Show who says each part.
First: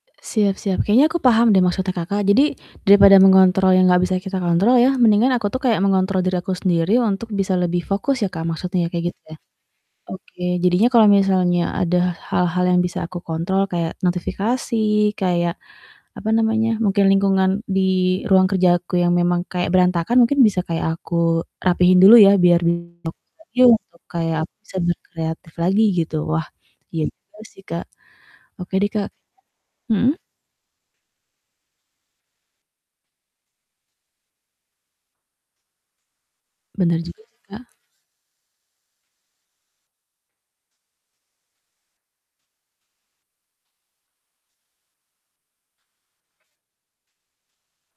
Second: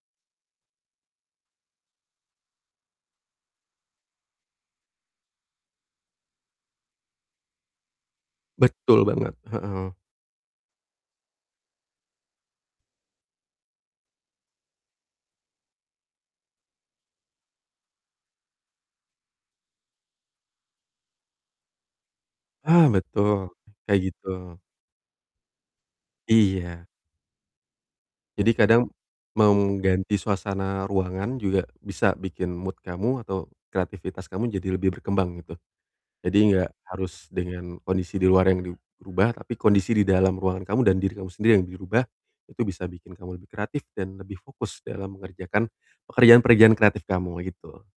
Speaker 1: E siap siap. Kayaknya aku paham deh maksudnya Kakak. Jadi, daripada mengontrol yang enggak bisa kita kontrol ya mendingan aku tuh kayak mengontrol diri aku sendiri untuk bisa lebih fokus ya, Kak, maksudnya
Speaker 2: Betul
Speaker 1: kayak gitu
Speaker 2: banget,
Speaker 1: ya?
Speaker 2: heeh.
Speaker 1: Oke. Jadinya kalau misalnya ada hal-hal yang bisa aku kontrol kayak notifikasi, kayak, apa namanya, mungkin lingkungan di ruang kerja aku yang memang kayak berantakan, mungkin bisa kayak aku rapihin dulu ya biar
Speaker 2: Ah,
Speaker 1: besok
Speaker 2: betul kayak gitu.
Speaker 1: kayak aku bisa berkreatif lagi gitu, Wah,
Speaker 2: Iya.
Speaker 1: iya juga sih Kak.
Speaker 2: Jadi
Speaker 1: Oke
Speaker 2: kadang
Speaker 1: deh, Kak.
Speaker 2: mau
Speaker 1: Mhm?
Speaker 2: mengganti suasana ruangan juga bisa bikin mood kamu atau kreativitas kamu jadi lebih berkembang gitu. Jadi enggak
Speaker 1: Benar juga
Speaker 2: harus
Speaker 1: sih, Kak.
Speaker 2: dengan kondisi di luar yang dirubah, tapi kondisi di dalam ruangan kamu dan diri kamu sendiri yang dirubah. Itu bisa bikin kamu lebih kreatif dan lebih fokus dalam mengerjakan pekerjaan-pekerjaan kreatif kamu gitu.